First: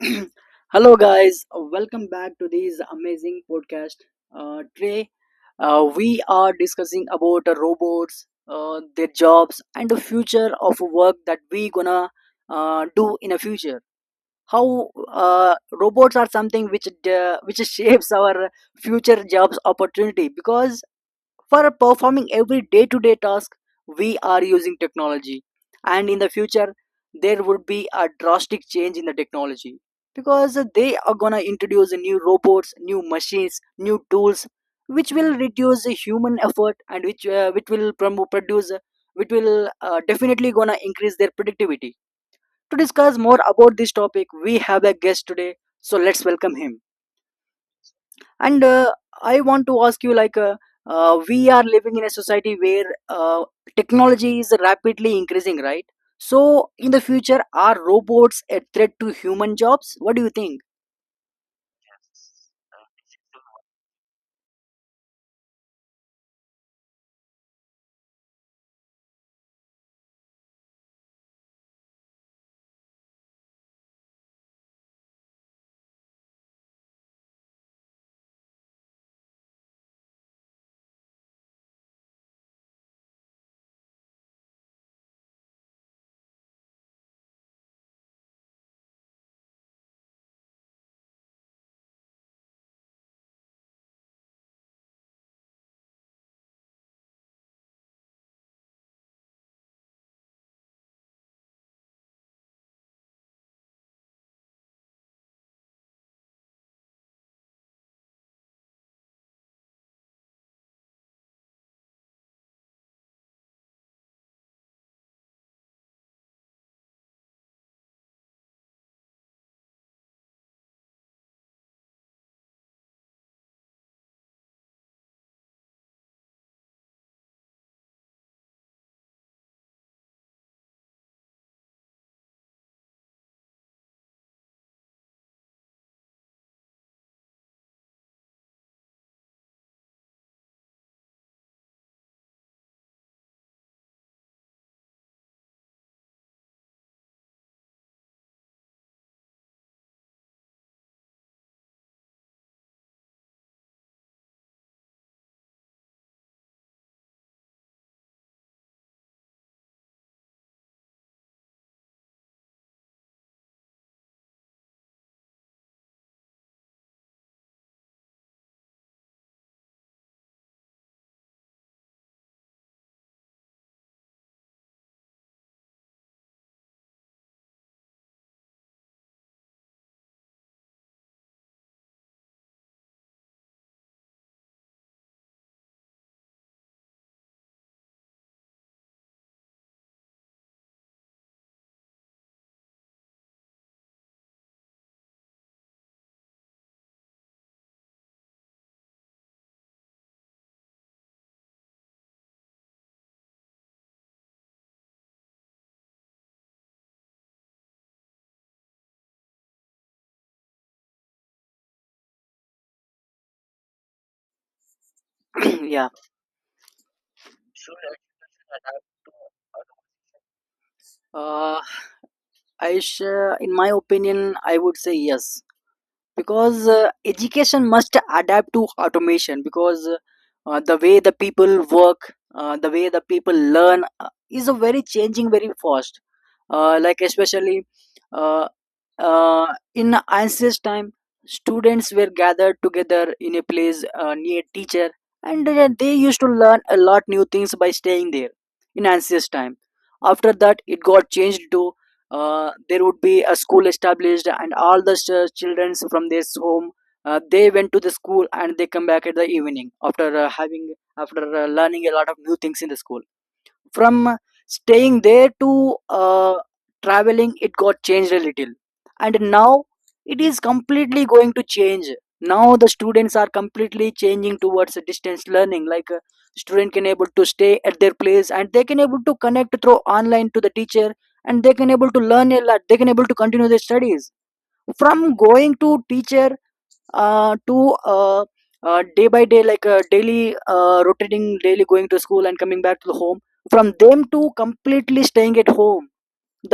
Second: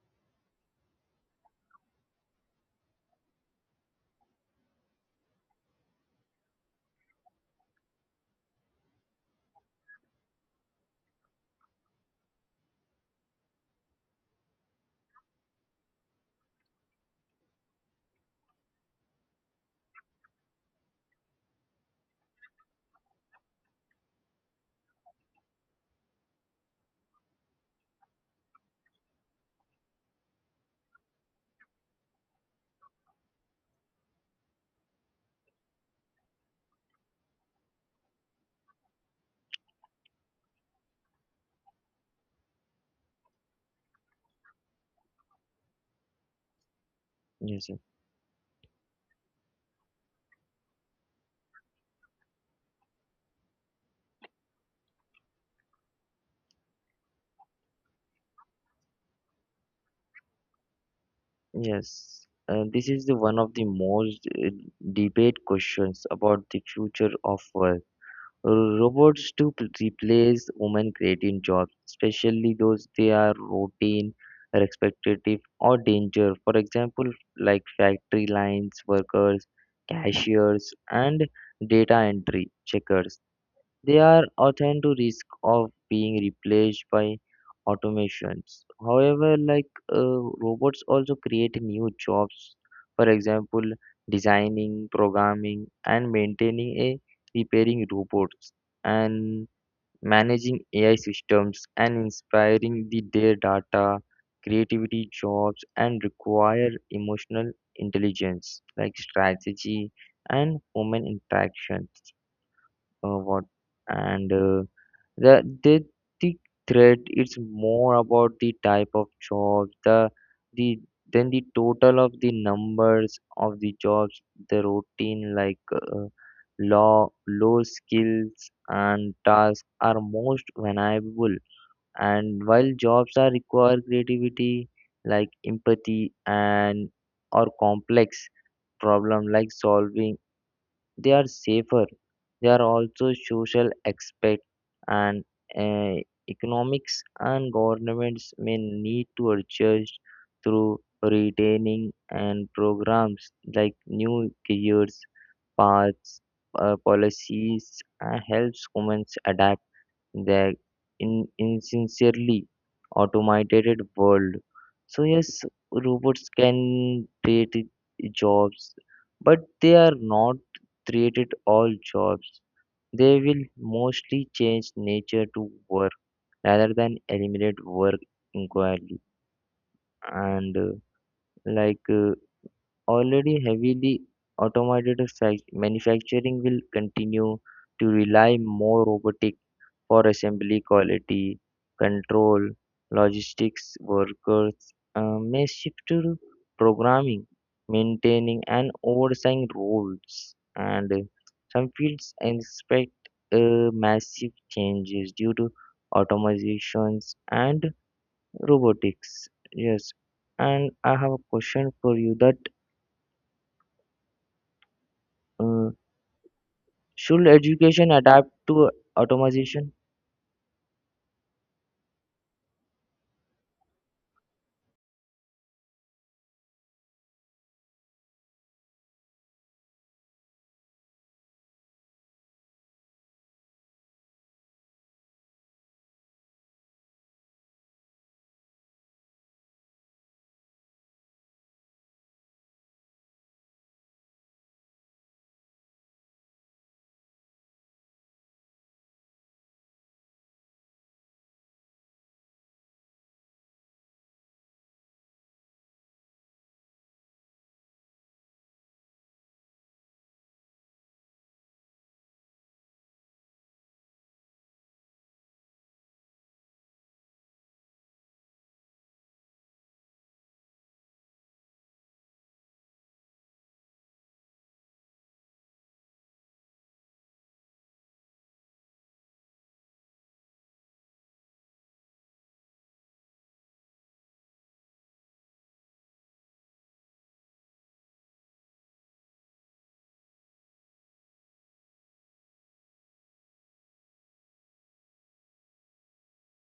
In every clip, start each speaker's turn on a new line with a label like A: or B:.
A: Hello, guys. Welcome back to this amazing podcast. Today, we are discussing about robots, their jobs, and the future of work that we gonna do in a future. How robots are something which shapes our future jobs opportunity, because for performing every day to day task we are using technology, and in the future there would be a drastic change in the technology because they are going to introduce new robots, new machines, new tools which will reduce the human effort and which will produce which will definitely going to increase their productivity. To discuss more about this topic, we have a guest today, so let's welcome him.
B: Yes, sir.
A: And I want to ask you like we are living in a society where technology is rapidly increasing, right? So in the future, are robots a threat to human jobs? What do you think?
B: Yes. This is the one of the most debate questions about the future of work. Robots to replace women creating jobs, especially those they are routine, repetitive, or danger. For example, like factory lines workers, cashiers, and data entry checkers. They are often to risk of being replaced by automations. However, like robots also create new jobs. For example, designing, programming, and maintaining a repairing robots and managing AI systems and inspiring the their data, creativity jobs and require emotional intelligence like strategy and human interactions. What and The didactic thread is more about the type of jobs, the then the total of the numbers of the jobs, the routine like law, low skills and tasks are most vulnerable. And while jobs are require creativity, like empathy and or complex problem like solving they are safer. They are also social aspect and uh, economics and governments may need to adjust through retaining and programs like new careers, paths, policies, and helps women adapt the in insincerely automated world. So yes, robots can create jobs, but they are not created all jobs. They will mostly change nature to work rather than eliminate work entirely. And like Already heavily automated manufacturing will continue to rely more robotic for assembly quality control, logistics workers may shift to programming, maintaining, and oversight roles. And Some fields expect massive changes due to automatizations and robotics. Yes, and I have a question for you that uh,
A: Yeah.
B: should education adapt to automation?
A: Uh, i sh- in my opinion, I would say yes, because education must adapt to automation because the way the people work, the way the people learn, is a very changing, very fast. Uh, like especially uh, uh, in ancient time, students were gathered together in a place near teacher, and they used to learn a lot new things by staying there in ancient time. After that, it got changed to, there would be a school established and all the childrens from this home, they went to the school and they come back at the evening after having after learning a lot of new things in the school. From staying there to, uh, traveling, it got changed a little, and now it is completely going to change. Now the students are completely changing towards a distance learning, like a student can able to stay at their place and they can able to connect through online to the teacher, and they can able to learn a lot, they can able to continue their studies. From going to teacher, to day by day, like daily, rotating daily going to school and coming back to the home, from them to completely staying at home,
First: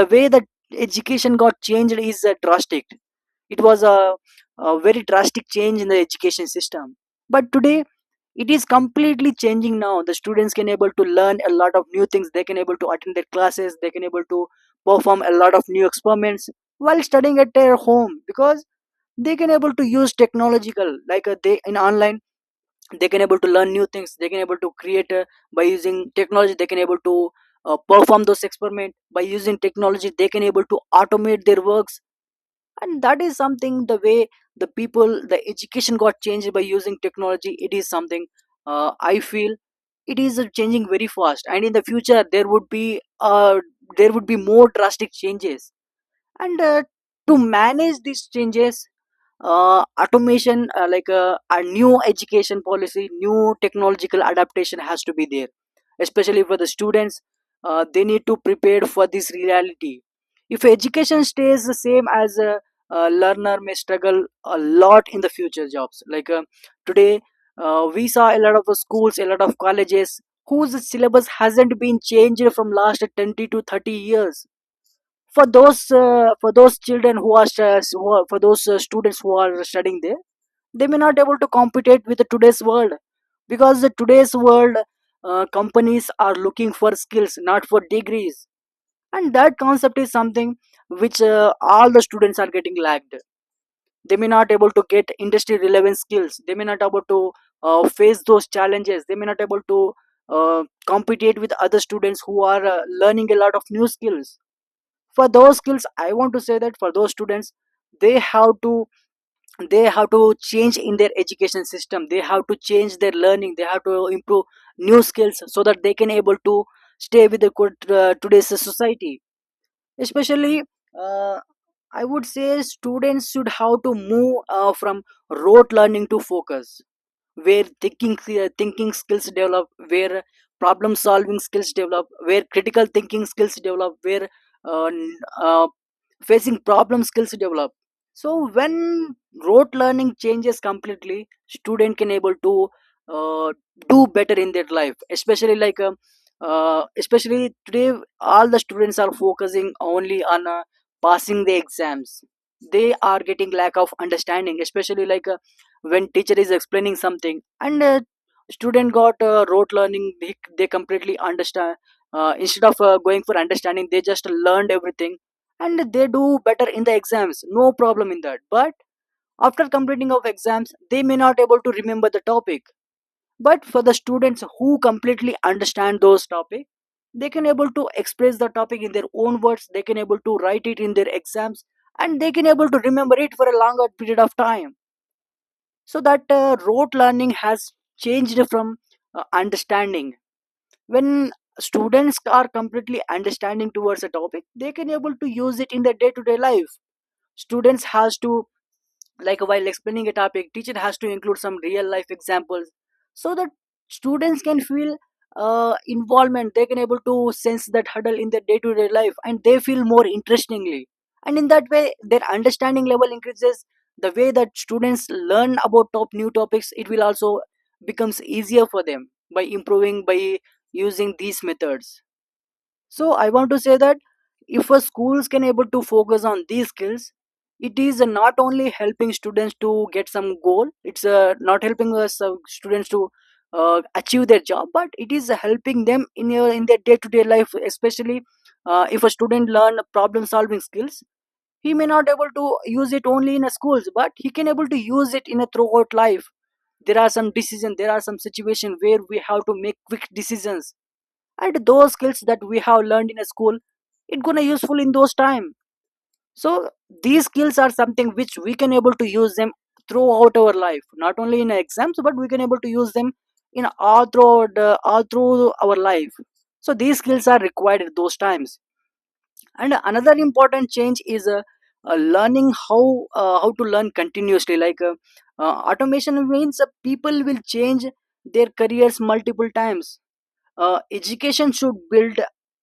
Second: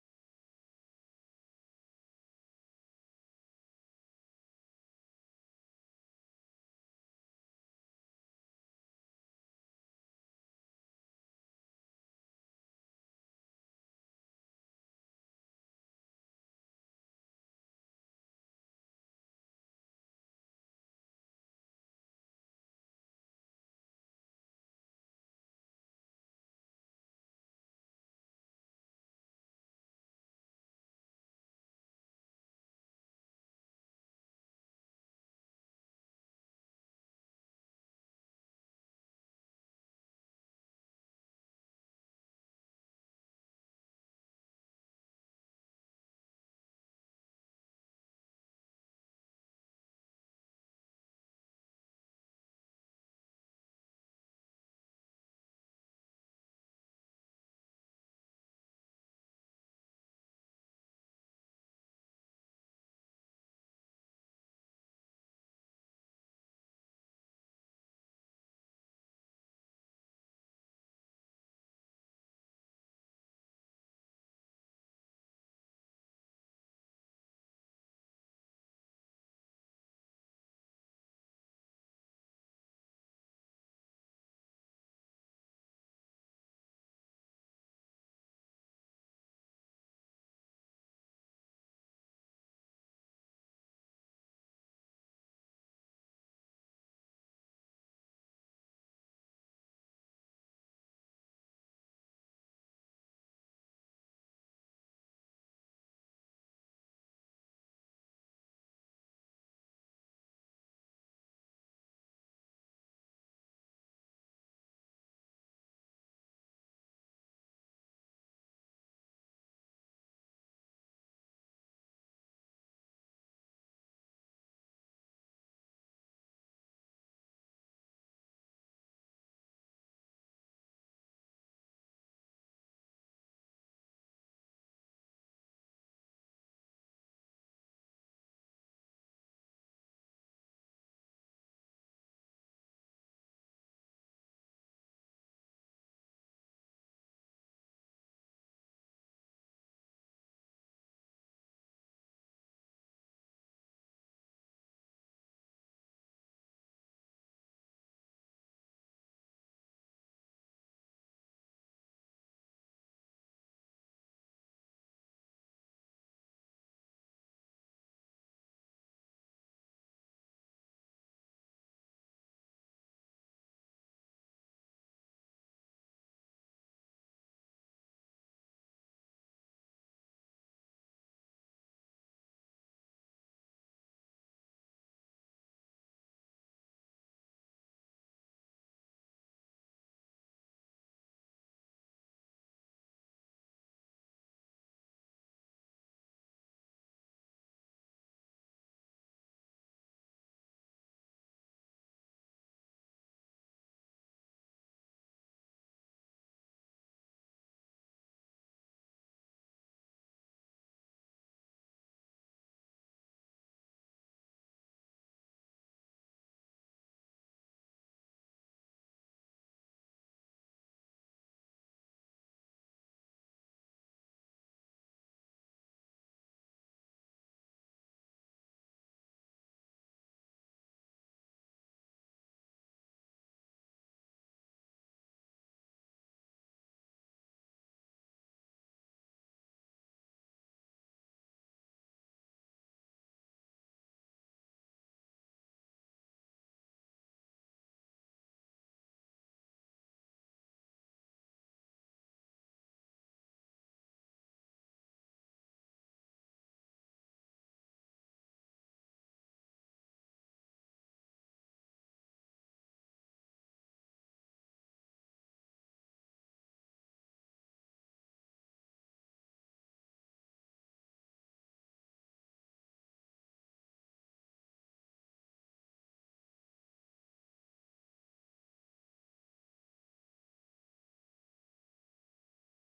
A: the way that education got changed is drastic. It was a very drastic change in the education system. But today it is completely changing. Now the students can able to learn a lot of new things, they can able to attend their classes, they can able to perform a lot of new experiments while studying at their home, because they can able to use technological, like they in online they can able to learn new things, they can able to create by using technology, they can able to perform those experiment by using technology, they can able to automate their works. And that is something. The way the people the education got changed by using technology, it is something I feel it is changing very fast, and in the future there would be, uh, there would be more drastic changes. And to manage these changes, automation like a new education policy, new technological adaptation has to be there, especially for the students. They need to prepare for this reality. If education stays the same, a learner may struggle a lot in the future jobs. Today we saw a lot of schools, a lot of colleges whose syllabus hasn't been changed from last 20 to 30 years. For those children who are stu- who are- for those students who are studying there, they may not able to compete with the today's world, because the today's world companies are looking for skills, not for degrees. And that concept is something which all the students are getting lagged. They may not able to get industry relevant skills, they may not able to face those challenges, they may not able to uh, compete with other students who are learning a lot of new skills. For those skills, I want to say that for those students, they have to, they have to change in their education system, they have to change their learning, they have to improve new skills so that they can able to stay with the good, today's society. Especially, uh, I would say students should have to move from rote learning to focus where thinking, thinking skills develop, where problem solving skills develop, where critical thinking skills develop, where uh, n- uh, facing problem skills develop. So when rote learning changes completely, student can able to uh, do better in their life. Especially like especially today all the students are focusing only on passing the exams. They are getting lack of understanding, especially like when teacher is explaining something, and student got rote learning, they completely understand. Instead of going for understanding, they just learned everything, and they do better in the exams, no problem in that. But after completing of exams, they may not able to remember the topic. But for the students who completely understand those topic, they can able to express the topic in their own words, they can able to write it in their exams, and they can able to remember it for a longer period of time. So that rote learning has changed from understanding. When students are completely understanding towards a topic, they can able to use it in their day to day life. Students has to, like while explaining a topic, teacher has to include some real life examples so that students can feel involvement, they can able to sense that hurdle in their day-to-day life, and they feel more interestingly, and in that way their understanding level increases. The way that students learn about top new topics, it will also becomes easier for them by improving, by using these methods. So I want to say that if a schools can able to focus on these skills, it is not only helping students to get some goal. It's not helping us students to achieve their job, but it is helping them in your in their day to day life. Especially if a student learn problem solving skills, he may not able to use it only in a schools, but he can able to use it in a throughout life. There are some decisions, there are some situation where we have to make quick decisions, and those skills that we have learned in a school, it gonna useful in those time. So these skills are something which we can able to use them throughout our life, not only in exams but we can able to use them in all throughout all through our life. So these skills are required at those times. And another important change is learning how, how to learn continuously. Automation means people will change their careers multiple times. Education should build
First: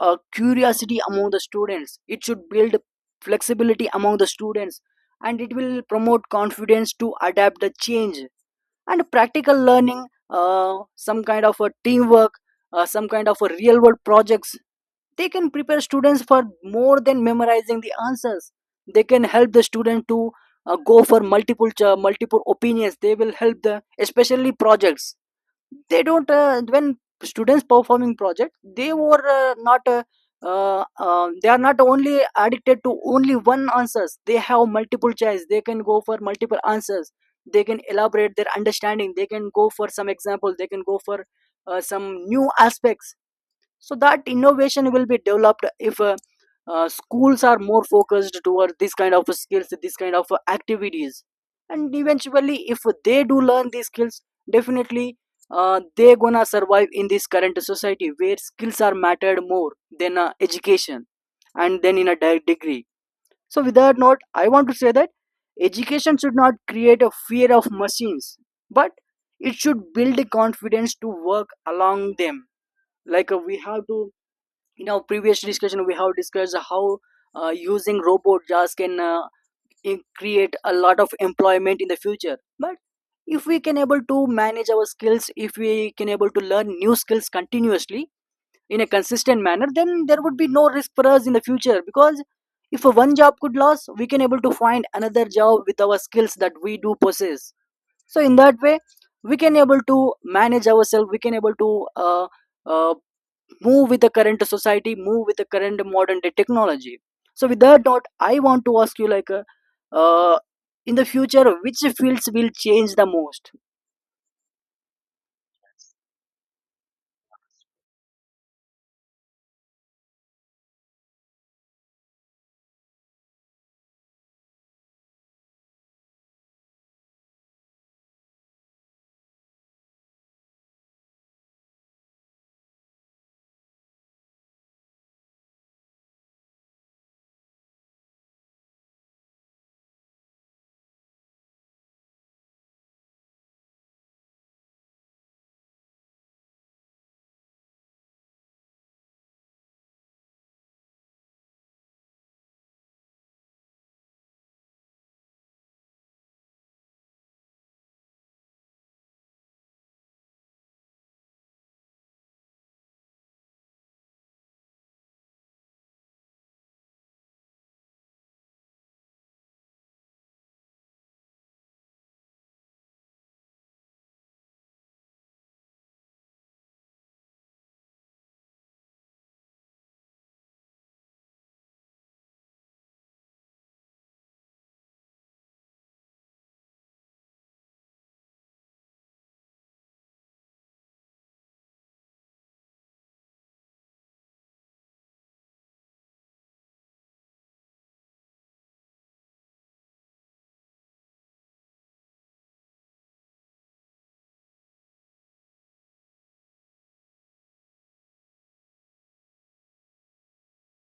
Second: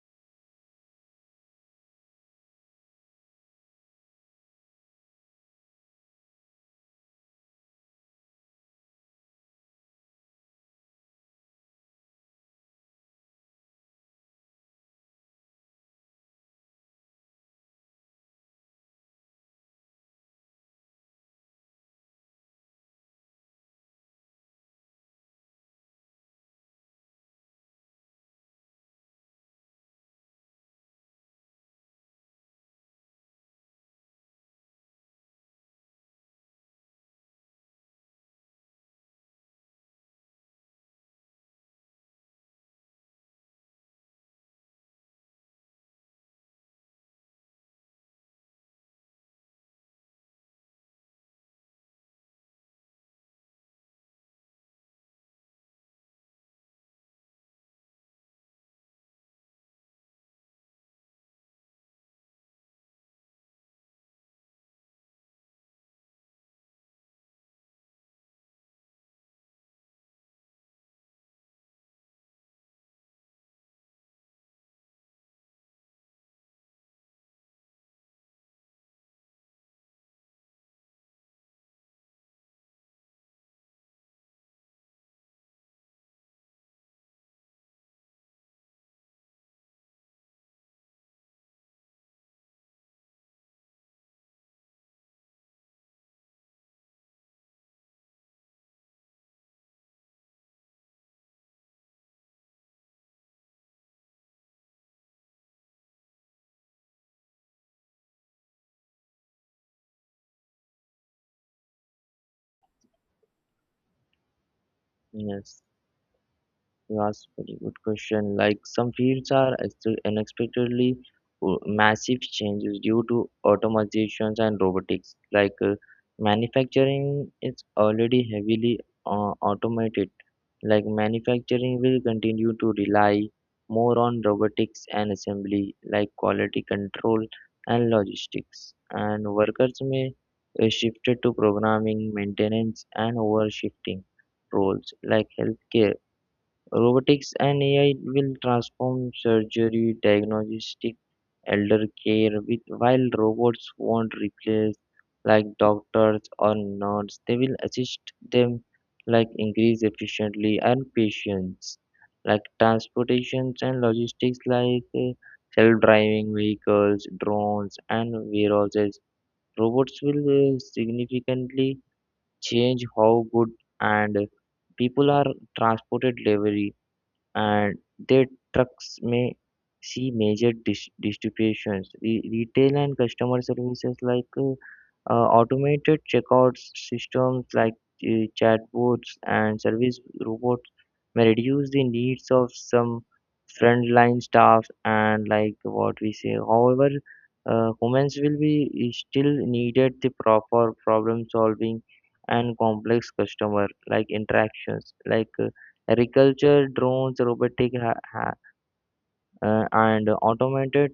A: curiosity among the students, it should build flexibility among the students, and it will promote confidence to adapt the change. And practical learning, some kind of a teamwork, some kind of a real world projects, they can prepare students for more than memorizing the answers. They can help the student to go for multiple opinions, they will help the especially projects, they don't, when students performing project, they were not they are not only addicted to only one answers, they have multiple choice, they can go for multiple answers, they can elaborate their understanding, they can go for some example, they can go for some new aspects. So that innovation will be developed if schools are more focused towards this kind of skills, this kind of activities. And eventually, if they do learn these skills, definitely they gonna survive in this current society where skills are mattered more than education, and then in a degree. So with that note, I want to say that education should not create a fear of machines, but it should build the confidence to work along them. Like we have to, in our previous discussion we have discussed how using robot jobs can create a lot of employment in the future. But if we can able to manage our skills, if we can able to learn new skills continuously in a consistent manner, then there would be no risk for us in the future, because if a one job could lose, we can able to find another job with our skills that we do possess. So in that way, we can able to manage ourselves, we can able to uh, move with the current society, move with the current modern day technology. So with that note, I want to ask you like, uh, in the future, which fields will change the most?
B: Yes. You asked very good question. Like some fields are unexpectedly massive changes due to automatizations and robotics. Manufacturing is already heavily automated. Like manufacturing will continue to rely more on robotics and assembly, like quality control and logistics. And workers may shifted to programming, maintenance, and overshifting roles like healthcare. Robotics and AI will transform surgery, diagnostic, elder care, with, while robots won't replace like doctors or nurses. They will assist them like increase efficiently and patience, like transportations and logistics self-driving vehicles, drones and warehouses. Robots will significantly change how good and people are transported delivery and their trucks may see major distributions. Retail and customer services automated checkout systems chatbots and service robots may reduce the needs of some frontline staff and like what we say. However, humans will be is still needed the proper problem solving and complex customer like interactions Agriculture, drones, robotic and automated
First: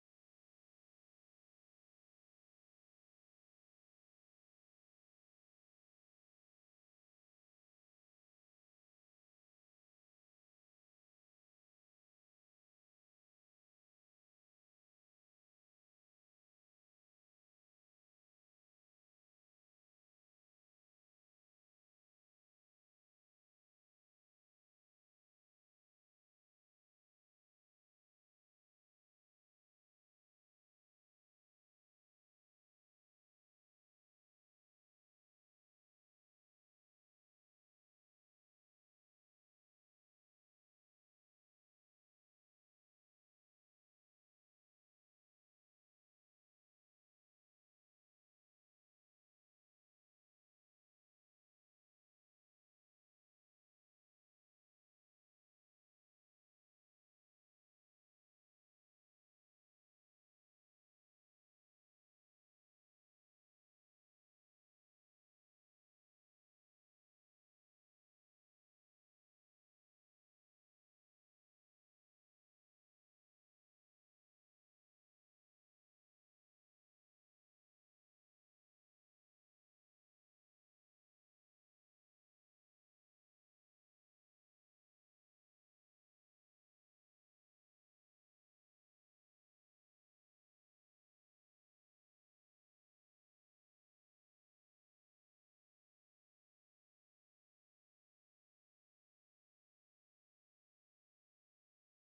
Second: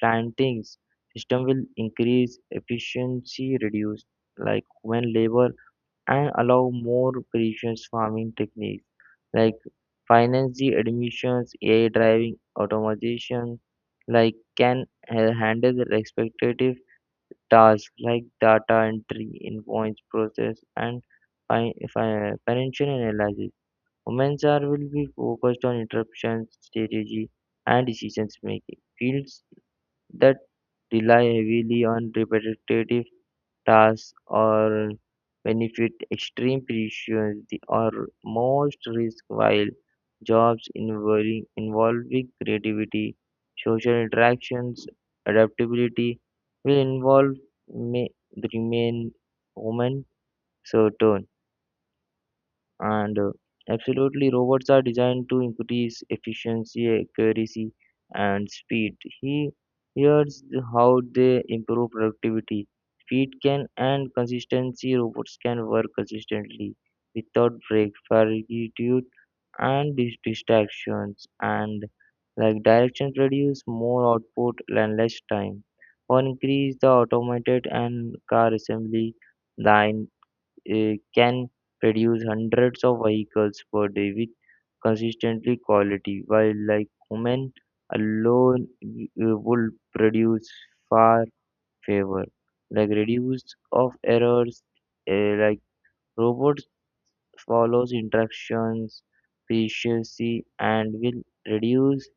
B: plantings system will increase efficiency, reduce like human labor, and allow more precious farming techniques like finance the admissions, AI driving automation, like can handle the expectative tasks like data entry, invoice process, and financial analysis. Women's are will be focused on interruption strategy and decisions making, fields that rely heavily on repetitive tasks or benefit extreme precision or most risk while jobs involving creativity, social interactions, adaptability will involve may remain women certain. And Absolutely, robots are designed to increase efficiency, accuracy, and speed. He Here's how they improve productivity. Speed can and consistency. Robots can work consistently without break, fatigue, and distractions. And like directions produce more output and less time. One increase the automated and car assembly line can produce hundreds of vehicles per day with consistently quality, while like women alone would produce far favor. Like reduce of errors, like robots follows instructions preciously and will reduce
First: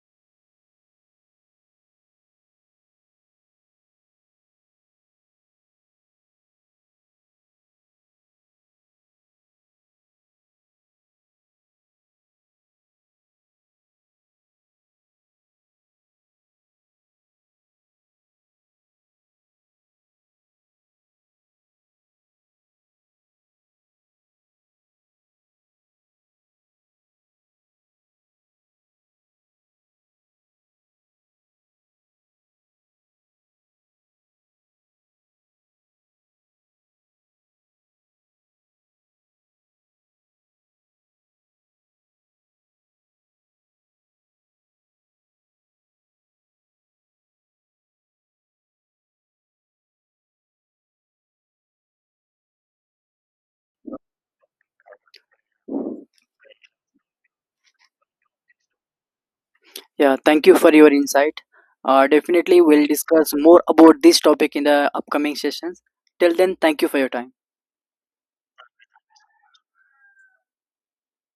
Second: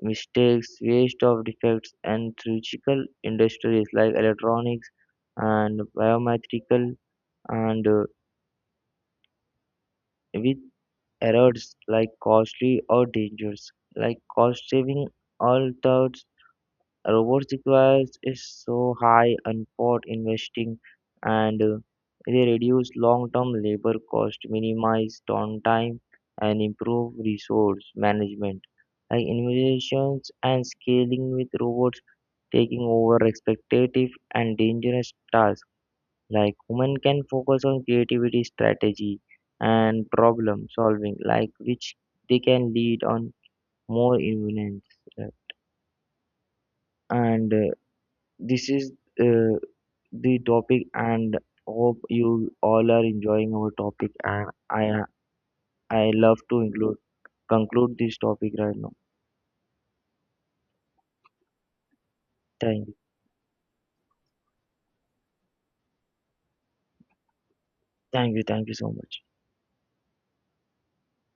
B: mistakes, waste of defects, and surgical industries like electronics and biometrical and with errors like costly or dangerous. Like cost saving all thoughts robots requires is so high and for investing and they reduce long term labor cost, minimize downtime and improve resource management. Like innovations and scaling with robots taking over expectative and dangerous tasks like women can focus on creativity, strategy, and problem solving, like which they can lead on more influence. Uh, And This is uh, the topic, and hope you all are enjoying our topic. And I love to include conclude this topic right now.
A: Yeah, thank you for your insight. Definitely, we'll
B: Thank you,
A: discuss more about this topic in the upcoming sessions. Till then, thank you for your time.
B: thank you, thank you so much.